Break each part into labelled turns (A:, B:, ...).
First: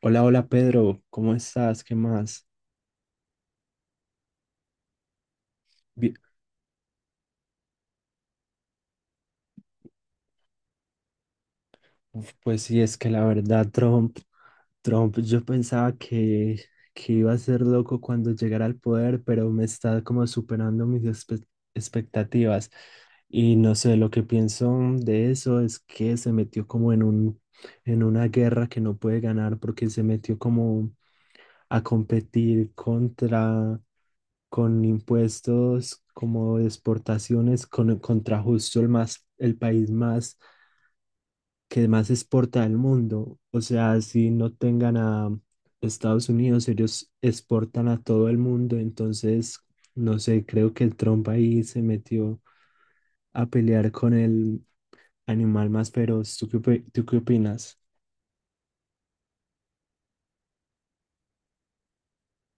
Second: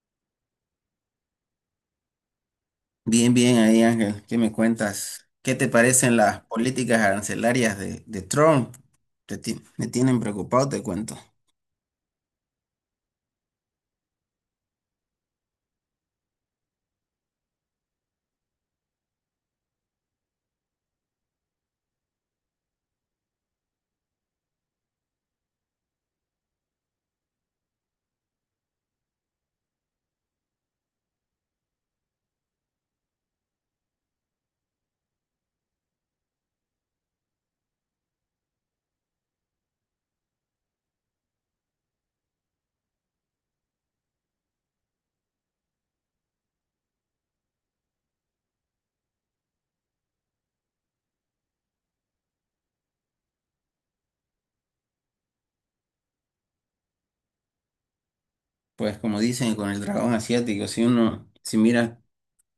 A: Hola, hola Pedro, ¿cómo estás? ¿Qué más?
B: Bien, bien, ahí Ángel, ¿qué me cuentas? ¿Qué te
A: Bi-
B: parecen las políticas arancelarias de Trump? Me tienen preocupado, te cuento.
A: Uf, pues sí, es que la verdad, Trump, yo pensaba que iba a ser loco cuando llegara al poder, pero me está como superando mis expectativas. Y no sé, lo que pienso de eso es que se metió como en en una guerra que no puede ganar porque se metió como a competir con impuestos como de exportaciones contra justo el el país más que más exporta del mundo. O sea, si no tengan a Estados Unidos, ellos exportan a todo el mundo. Entonces, no sé, creo que Trump ahí se metió a pelear con el animal más feroz. ¿Tú tú qué opinas?
B: Pues como dicen, con el dragón asiático, si mira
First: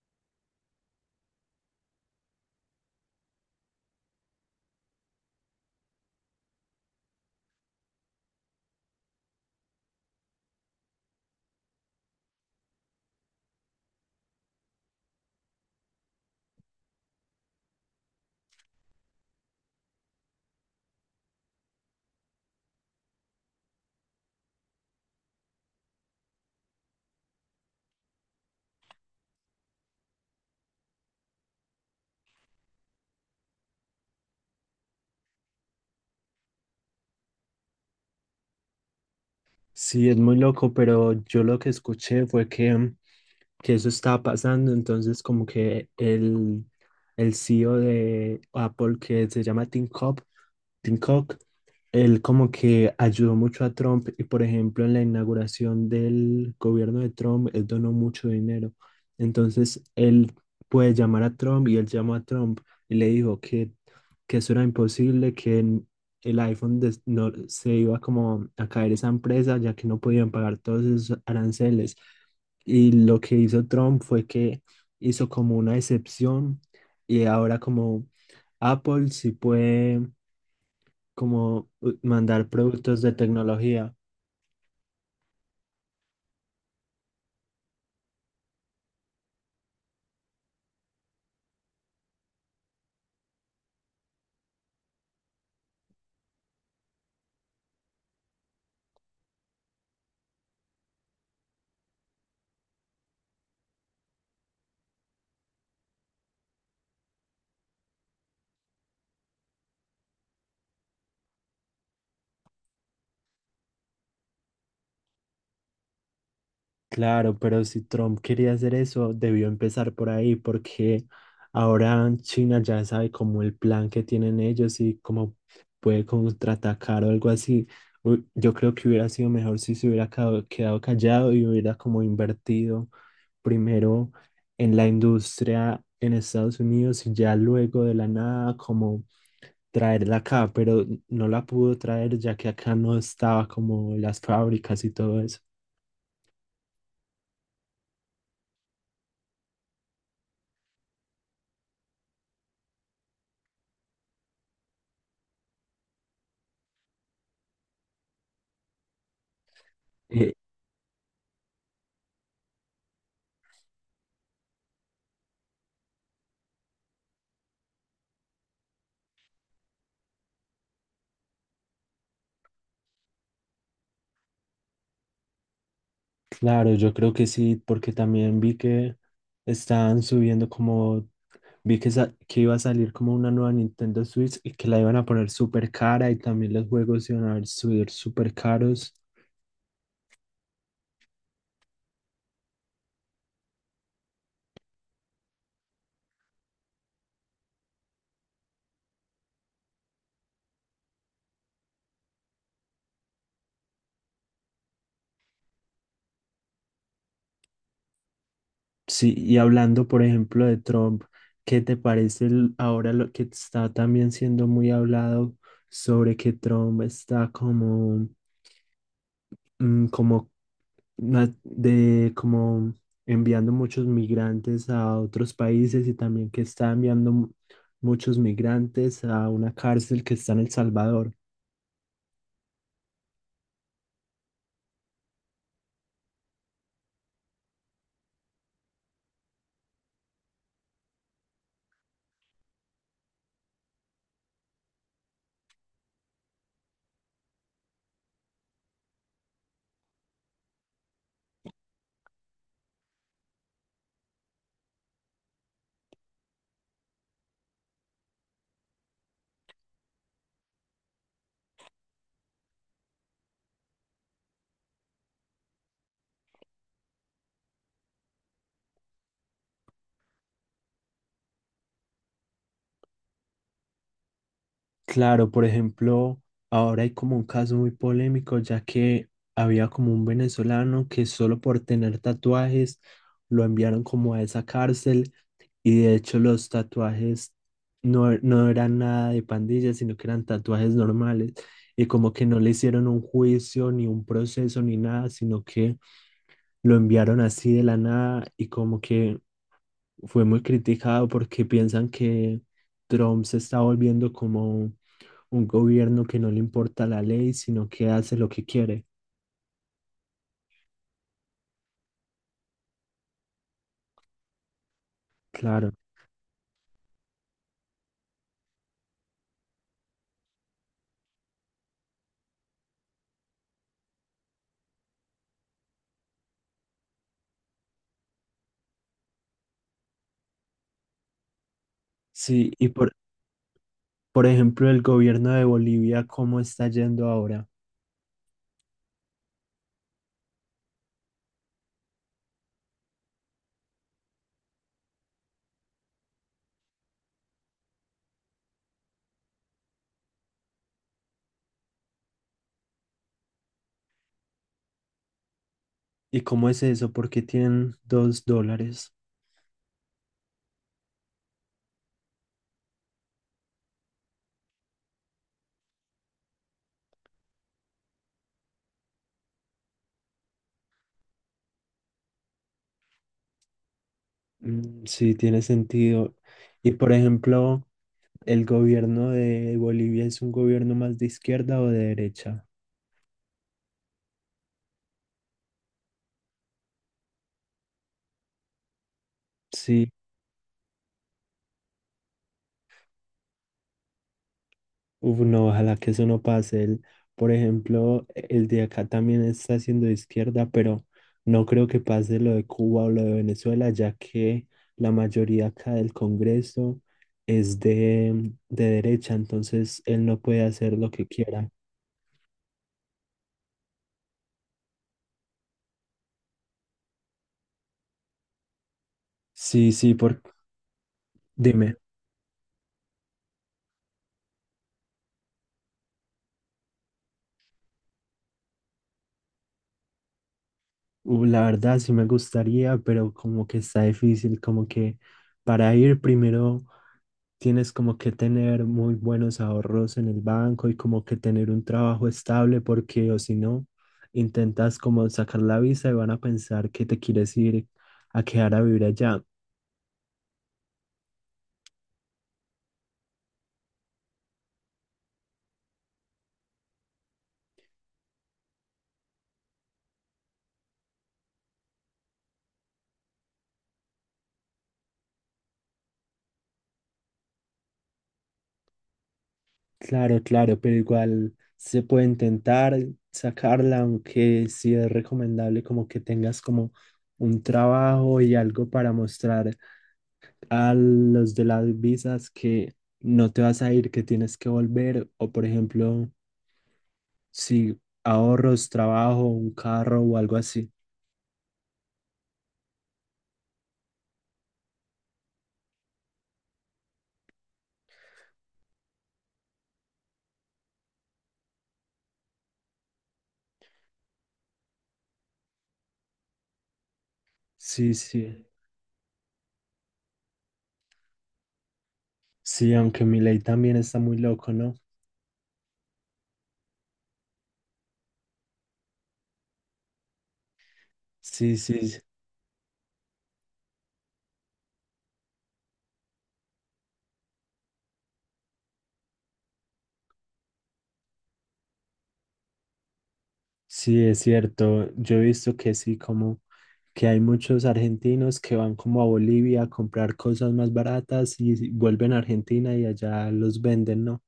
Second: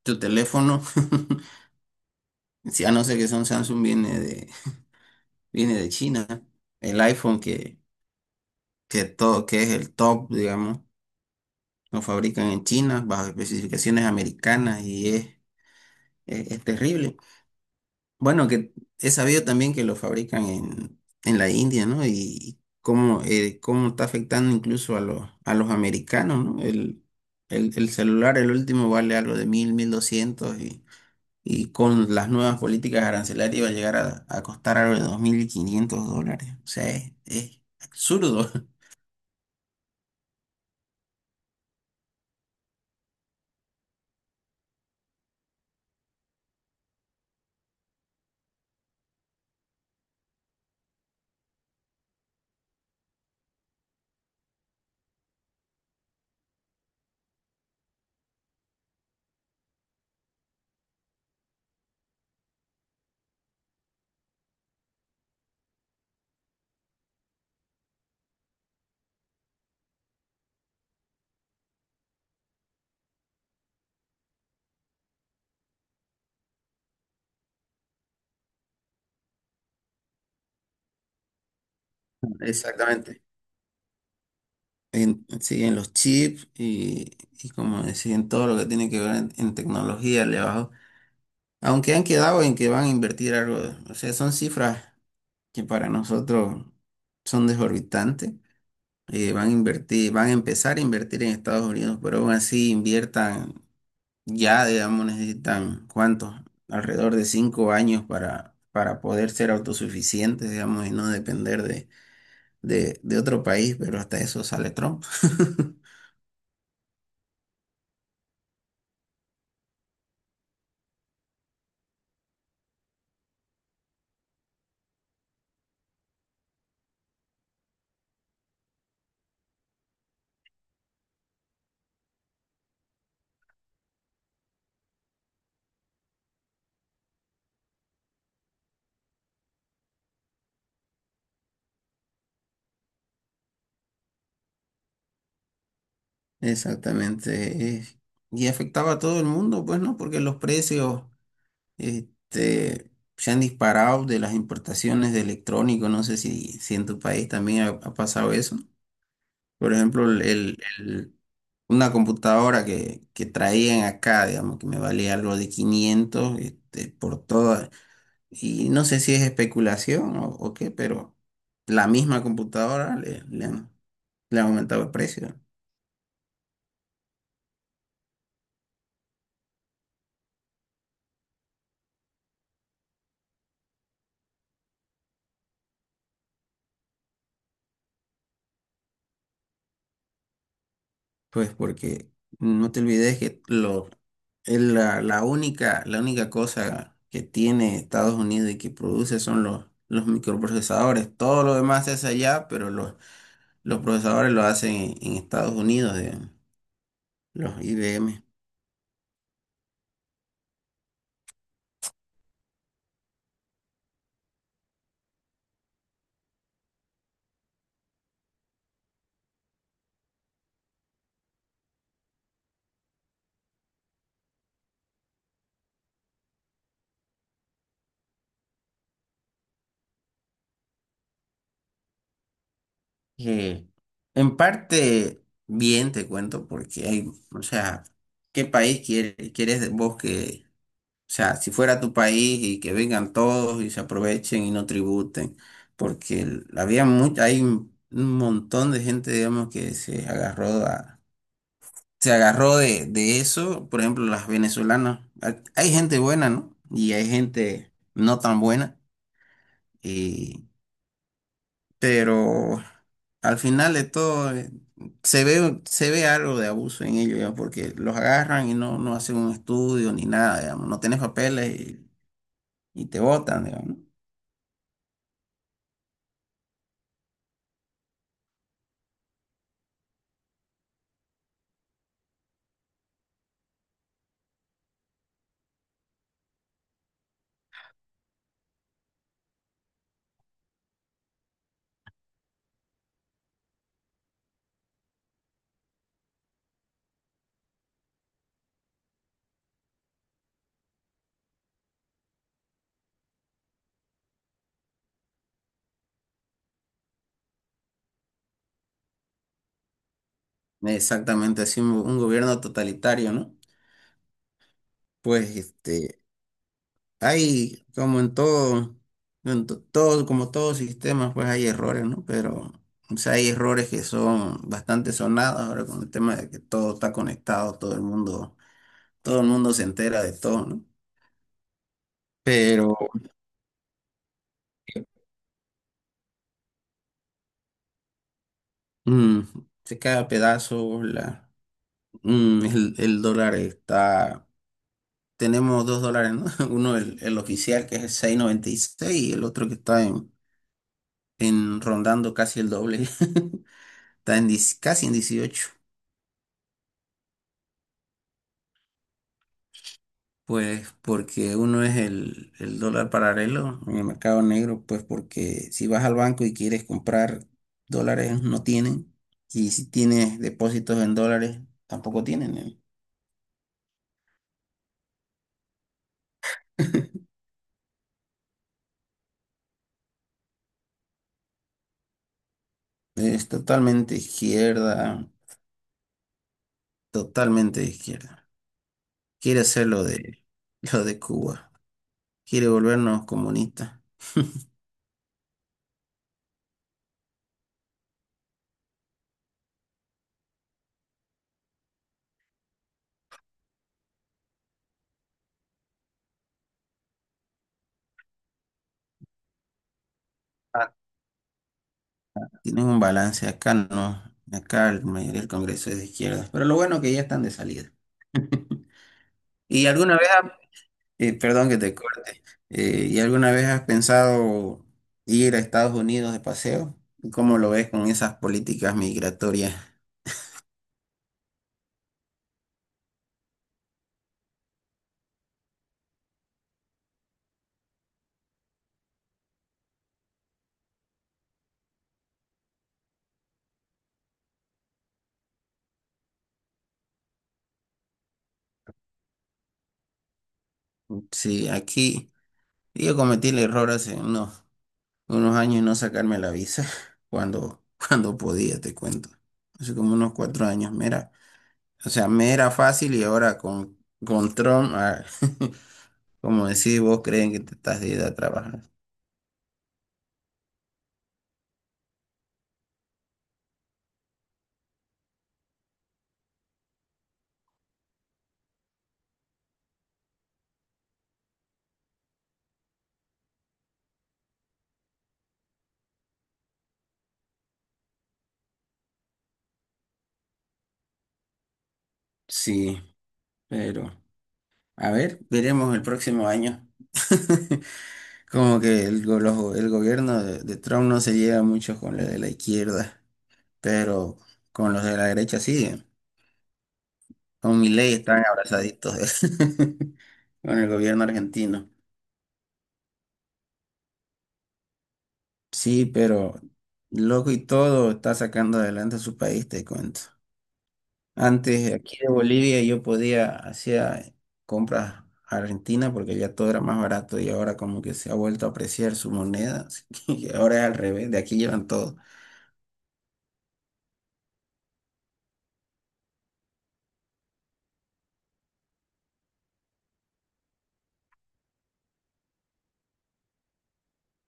B: tu teléfono, si a no ser que son Samsung, viene de China. El iPhone que todo, que es el top, digamos, lo fabrican en China bajo especificaciones americanas y es terrible. Bueno, que he sabido también que lo fabrican en la India, ¿no? Y cómo, cómo está afectando incluso a a los americanos, ¿no? El celular, el último, vale algo de 1.200, y con las nuevas políticas arancelarias va a llegar a costar algo de 2.500 dólares. O sea, es absurdo.
A: Sí, es muy loco, pero yo lo que escuché fue que eso estaba pasando, entonces como que el CEO de Apple, que se llama Tim Cook, él como que ayudó mucho a Trump y por ejemplo en la inauguración del gobierno de Trump, él donó mucho dinero. Entonces él puede llamar a Trump y él llamó a Trump y le dijo que eso era imposible, el iPhone des- no, se iba como a caer esa empresa ya que no podían pagar todos esos aranceles. Y lo que hizo Trump fue que hizo como una excepción y ahora como Apple sí puede como mandar productos de
B: Exactamente.
A: tecnología.
B: En, sí, en los chips y como decía, en todo lo que tiene que ver en tecnología, le bajó. Aunque han quedado en que van a invertir algo, o sea, son cifras que para nosotros son desorbitantes. Van a invertir, van a empezar a invertir en Estados Unidos, pero aún así inviertan ya, digamos, necesitan cuántos, alrededor de 5 años para poder ser autosuficientes, digamos, y no depender de otro país, pero hasta eso sale Trump.
A: Claro, pero si Trump quería hacer eso, debió empezar por ahí, porque ahora China ya sabe como el plan que tienen ellos y cómo puede contraatacar o algo así. Uy, yo creo que hubiera sido mejor si se hubiera quedado callado y hubiera como invertido primero en la industria en Estados Unidos y ya luego de la nada como traerla acá, pero no la pudo traer ya que acá no estaba como las fábricas y todo eso.
B: Exactamente. Y afectaba a todo el mundo, pues, ¿no? Porque los precios. Este, se han disparado de las importaciones de electrónicos. No sé si, si en tu país también ha pasado eso. Por ejemplo,
A: Eh,
B: una computadora que traían acá, digamos, que me valía algo de quinientos, este, por toda. Y no sé si es especulación o qué, pero la misma computadora le han aumentado el precio.
A: claro, yo creo que sí, porque también vi que estaban subiendo vi que iba a salir como una nueva Nintendo Switch y que la iban a poner súper cara y también los juegos iban a subir súper caros.
B: Pues porque no te olvides que lo, es la única cosa que tiene Estados Unidos y que produce son los microprocesadores. Todo lo demás se hace allá, pero los procesadores lo hacen en Estados Unidos, digamos, los IBM.
A: Sí, y hablando, por ejemplo, de Trump, ¿qué te parece ahora lo que está también siendo muy hablado sobre que Trump está como mm, como na- de como enviando muchos migrantes a otros países y también que está enviando muchos migrantes a una cárcel que está en El Salvador.
B: Que en parte bien te cuento, porque hay, o sea, ¿quieres vos que? O sea, si fuera tu país y que vengan todos y se aprovechen y no tributen, porque había mucha, hay un montón de gente, digamos, que se agarró a- se agarró de eso, por ejemplo, las venezolanas. Hay gente buena, ¿no? Y hay gente no tan buena, y, pero al final de todo, se ve algo de abuso en ellos, ya, porque los agarran y no, no hacen un estudio ni nada, digamos, no tenés papeles, y te botan, digamos, ¿no?
A: Claro, por ejemplo, ahora hay como un caso muy polémico, ya que había como un venezolano que solo por tener tatuajes lo enviaron como a esa cárcel. Y de hecho los tatuajes no eran nada de pandillas, sino que eran tatuajes normales. Y como que no le hicieron un juicio, ni un proceso, ni nada, sino que lo enviaron así de la nada y como que fue muy criticado porque piensan que Trump se está volviendo como un gobierno que no le importa la ley, sino que hace lo que quiere.
B: Exactamente, así un gobierno totalitario, ¿no? Pues
A: Claro.
B: este, hay como en todo, todo, como todo sistema, pues hay errores, ¿no? Pero o sea, hay errores que son bastante sonados ahora con el tema de que todo está conectado, todo el mundo se entera de todo, ¿no?
A: Sí,
B: Pero
A: por ejemplo, el gobierno de Bolivia, ¿cómo está yendo ahora?
B: mm, se cae a pedazos la, mm, el dólar está, tenemos dos dólares, ¿no? Uno, el oficial, que es el 6.96 y seis, y el otro que está en rondando casi el doble, está en 10, casi en 18,
A: ¿Y cómo es eso? ¿Por qué tienen dos dólares?
B: pues porque uno es el dólar paralelo en el mercado negro, pues porque si vas al banco y quieres comprar dólares, no tienen, y si tienes depósitos en dólares tampoco tienen, ¿eh?
A: Mm, sí, tiene sentido. Y por ejemplo, ¿el gobierno de Bolivia es un gobierno más de izquierda o de derecha?
B: Es totalmente izquierda, totalmente de izquierda. Quiere hacer
A: Sí,
B: lo de Cuba, quiere volvernos comunistas.
A: uf, no, ojalá que eso no pase. Por ejemplo, el de acá también está siendo de izquierda, pero no creo que pase lo de Cuba o lo de Venezuela, ya que la mayoría acá del Congreso es de derecha, entonces él no puede hacer lo que quiera.
B: Tienen un balance, acá no, acá la mayoría del Congreso es de izquierda, pero lo bueno que ya están de salida. ¿Y
A: Sí, sí,
B: alguna vez, ha- perdón que te
A: dime.
B: corte, ¿y alguna vez has pensado ir a Estados Unidos de paseo? ¿Cómo lo ves con esas políticas migratorias?
A: La verdad sí me gustaría, pero como que está difícil, como que para ir primero tienes como que tener muy buenos ahorros en el banco y como que tener un trabajo estable porque o si no, intentas como sacar la visa y van a pensar que te quieres ir a quedar a vivir allá.
B: Sí, aquí yo cometí el error hace unos años no sacarme la visa cuando, cuando podía, te cuento. Hace como unos 4 años, mira. O sea, me era fácil y ahora con Trump, ah, como decís, vos creen que te estás de ir a trabajar.
A: Claro, claro, pero igual se puede intentar sacarla, aunque sí es recomendable como que tengas como un trabajo y algo para mostrar a los de las visas que no te vas a ir, que tienes que volver, o por ejemplo, si ahorros, trabajo, un carro o algo así.
B: Sí, pero a ver, veremos el próximo año. Como que el gobierno de Trump no se lleva mucho con los de la izquierda, pero con los de la derecha sí. Con
A: Sí,
B: Milei están
A: sí,
B: abrazaditos con el gobierno argentino.
A: sí, aunque mi ley también está muy loco, ¿no?
B: Sí, pero loco y todo, está sacando adelante a su país, te cuento.
A: Sí,
B: Antes
A: sí,
B: aquí
A: sí,
B: de Bolivia yo podía hacía compras a Argentina porque ya todo era más barato y ahora como que se ha vuelto a apreciar su moneda, así que ahora es al revés, de aquí llevan todo.
A: sí, es cierto. Yo he visto que sí, como que hay muchos argentinos que van como a Bolivia a comprar cosas más baratas y vuelven a Argentina y allá los venden, ¿no?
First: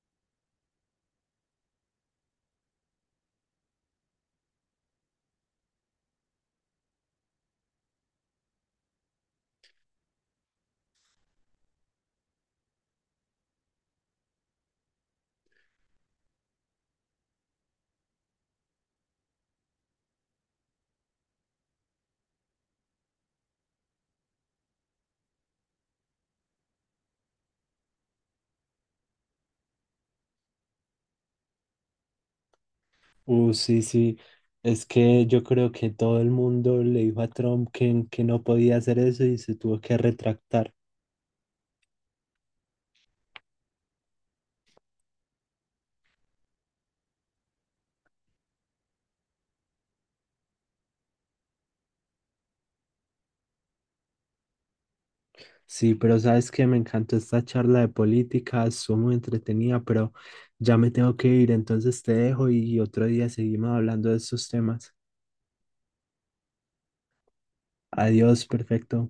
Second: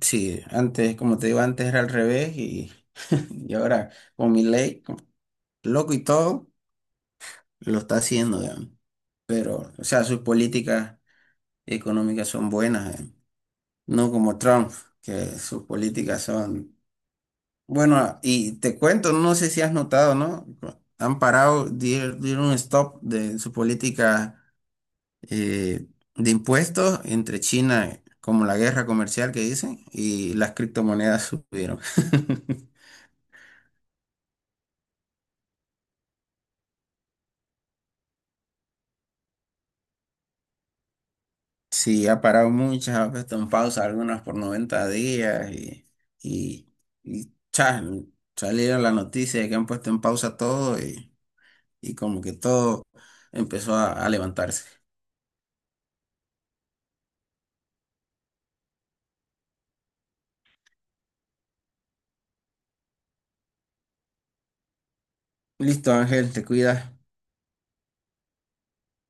B: Sí, antes, como te digo, antes era al revés, y y ahora con mi ley, loco y todo, lo está haciendo, digamos. Pero, o sea, sus políticas económicas son buenas, digamos. No como Trump, que sus políticas son. Bueno, y te cuento, no sé si has notado, ¿no? Han parado, dieron un stop de su política eh, de impuestos entre China, como la guerra comercial que dicen, y las criptomonedas subieron.
A: Sí, sí. Es que yo creo que todo el mundo le dijo a Trump que no podía hacer eso y se tuvo que retractar.
B: Sí, ha parado muchas, ha puesto en pausa algunas por 90 días, y, y cha, salieron la noticia de que han puesto en pausa todo, y como que todo empezó a levantarse.
A: Sí, pero sabes que me encantó esta charla de política, estuvo muy entretenida, pero ya me tengo que ir, entonces te dejo y otro día seguimos hablando de estos temas.
B: Listo, Ángel, te cuidas.
A: Adiós, perfecto.